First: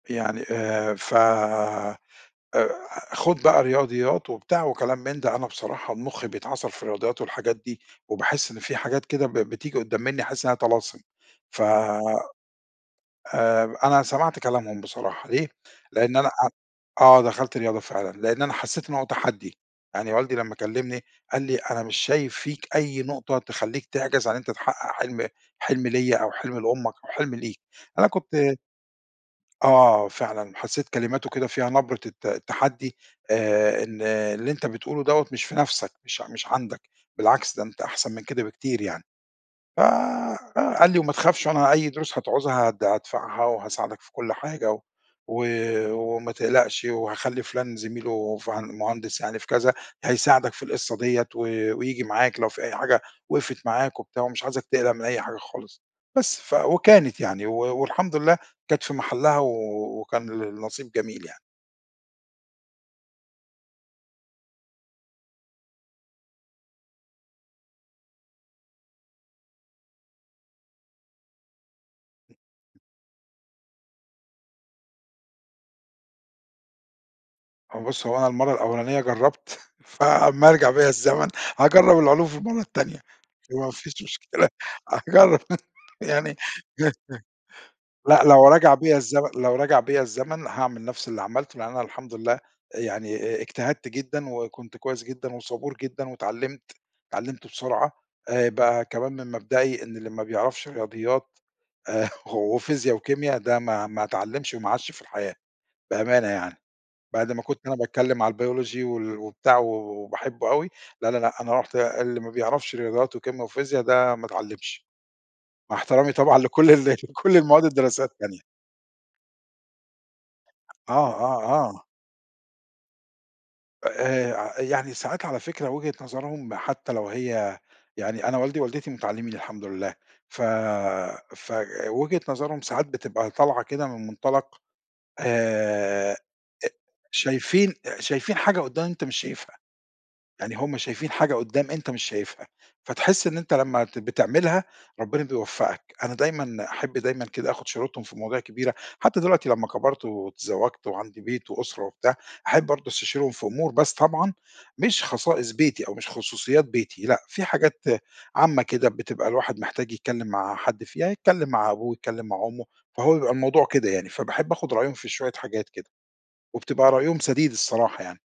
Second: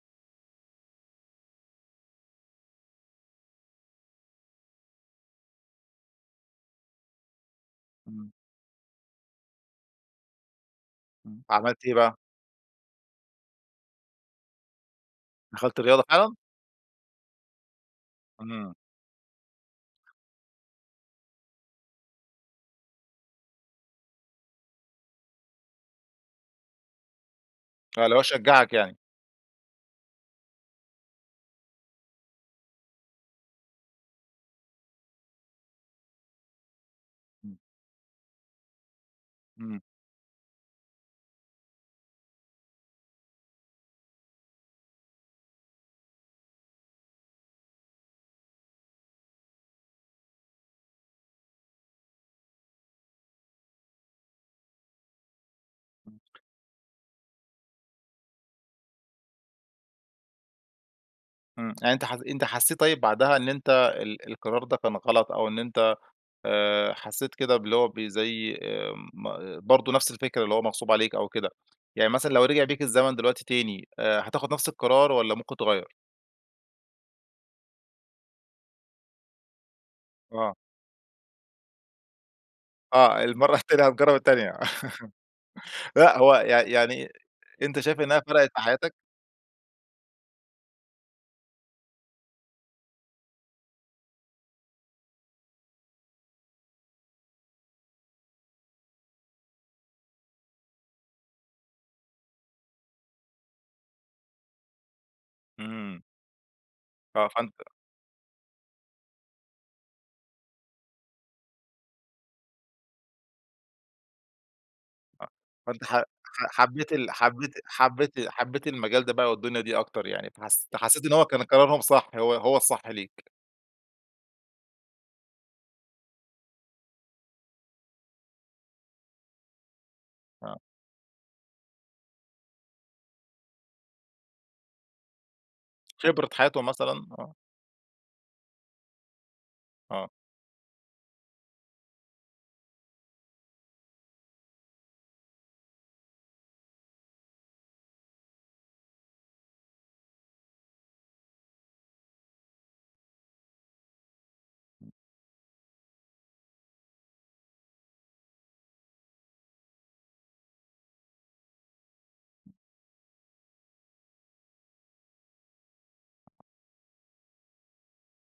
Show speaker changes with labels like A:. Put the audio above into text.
A: يعني آآ ف أ خُد بقى رياضيات وبتاع وكلام من ده، أنا بصراحة مُخّي بَيتعَصَر في الرياضيات والحاجات دي،
B: امم.
A: وباحس إن في حاجات كده ب ب بتيجي قُدام منّي أحس إنّها طلاسم،
B: امم،
A: ف
B: عَمَلت إيه بقى؟
A: آآ أنا سَمَعت كلامهُم بصراحة ليه؟
B: دَخَلت رياضة
A: لأن أنا
B: فعلًا؟
A: أ آه دَخَلت رياضة فعلًا، لأن أنا
B: امم.
A: حسيت إن هو تَحَدّي، يعني والدي لمّا كلمني قال لي أنا مش شايف فيك أي نقطة تخَلّيك تعجَز عن إن أنت تحقق حلم حلم ليّا أو حلم لأُمك أو حلم ليك،
B: آه،
A: أنا
B: اللي هو
A: كُنت
B: شَجَّعَك يعني.
A: آه فعلًا، حسيت كلماتُه كده فيها نبرة الت التحدي، آآ إن اللي أنت بتقولُه دوّة مش في نَفْسَك، مش ع مش عندك،
B: امم.
A: بالعكس ده أنت أحسَن من كده بكتير يعني. ف
B: امم.
A: آآ قال لي وما تخافش، أنا أي دُروس هتعوزها هد هادفَعها، وهاساعدك في كُل حاجة، و وما تقلَقَش، وهاخَلّي فُلان زَميلُه، فهن مهندس يعني في كذا، هيساعدك في القصة ديّة، و وييجي معاك لو في أي حاجة وقَفَت معاك وبتاع، ومش عايزك تقلَق من أي حاجة خالص.
B: امم.
A: بس ف وكانت يعني و والحمد لله كانت في مَحَلّها، و وكان النصيب جميل يعني.
B: امم، يعني أنت حس أنت حَسيت طيب بعدها إن أنت ال ال القرار ده كان غلط، أو إن أنت آآ حَسيت كده باللي هو بي زي آآ ما برضه نَفْس الفكرة، اللي هو مَغصوب عليك أو كده، يعني مثلًا لو رجَع بيك الزمن دلوقتي تاني، آآ هتاخُد نَفْس القرار، والّا ممكن تغَيَّر؟
A: هو بُص، هو أنا المَرّة الأولانية جَرَّبت، ف أمّا
B: آه.
A: يَرجَع بيا الزمن هاجَرب العُلوم في المَرّة التانية،
B: آه المَرّة
A: ما
B: التانية
A: فيش
B: هتجرب
A: مُشكَلة
B: التانية
A: أجَرب
B: لأ
A: يعني
B: هو يع يعني أنت شايف إنّها
A: لأ، لَو
B: فَرَقَت في
A: رَجَع
B: حَياتَك؟
A: بيّا الزمن لَو رجع بيّا الزمن، هاعمَل نَفْس اللي عَمَلتُه، لأن أنا الحمد لله يعني أ أ اجتَهَدت جدًا، وكُنت كويس جدًا، وصبور جدًا، واتعَلَّمت اتعَلَّمت بسرعة آآ بقى كمان من مبدئي إن اللي ما بَيعرَفش رياضيات، وفيزيا وكيميا، ده ما ما اتعلمش وما عاشش في الحياة
B: امم.
A: بأمانة، يعني
B: آه
A: بَعد ما
B: فأنت
A: كُنت أنا باتكلم على الBiology وال وبتاع و و وباحبُّه أوي، لا، لا، لأ، أنا قُلت اللي ما بَيعرَفش رياضيات وكيميا وفيزيا، ده ما اتعلمش،
B: ف
A: مع
B: فأنت ح ح
A: احتَرامي طبعًا
B: ح
A: لكُل ال
B: حَبّيت ال
A: لكُل
B: حَبّيت
A: المواد الدراسية
B: حَبّيت
A: التانية.
B: حَبّيت المجال ده بقى والدُنيا دي أكتر، يعني فحس فحَسيت
A: آه،
B: إن هو كان
A: آه،
B: قرارهُم
A: آه.
B: صح هو هو الصح ليك.
A: آآ ع يعني ساعات على فكرة وُجهة نَظَرهُم، ما حتى لو هي يعني أنا والدي ووالدتي متَعَلّمين الحمد لله، ف
B: آه.
A: فوجهة نَظَرهُم ساعات بتبقى طالعة كده من مُنطَلَق آآ إ
B: خبرَة حَياتُه مثلًا، آه.
A: شايفين شايفين حاجة قُدّام أنت مش شايفها.
B: آه.
A: يعني هُم شايفين حاجة قُدّام أنت مش شايفها، فَتَحسّ إن أنت لمّا ت بتعمَلها ربنا بيوفقك. أنا دايمًا أحَبّ دايمًا كده آخُد شورتهُم في مواضيع كبيرة، حتى دلوقتي لمّا كبَرت وتزَوَّجت وعندي بيت وأُسرَة وبتاع، أحَبّ برضه أستشيرهُم في أُمور، بس طبعًا مش خصائص بيتي أو مش خُصوصيات بيتي، لأ، في حاجات عامة كده بتبقى الواحد محتاج يتكلم مع حد فيها، يتكلم مع أبوه، يتكلم مع أُمُّه. فهو بيبقَى الموضوع كده يعني، فَباحَبّ آخُد رأيهُم في شوية حاجات كده، وبتبقَى رأيهُم سَديد الصراحة يعني.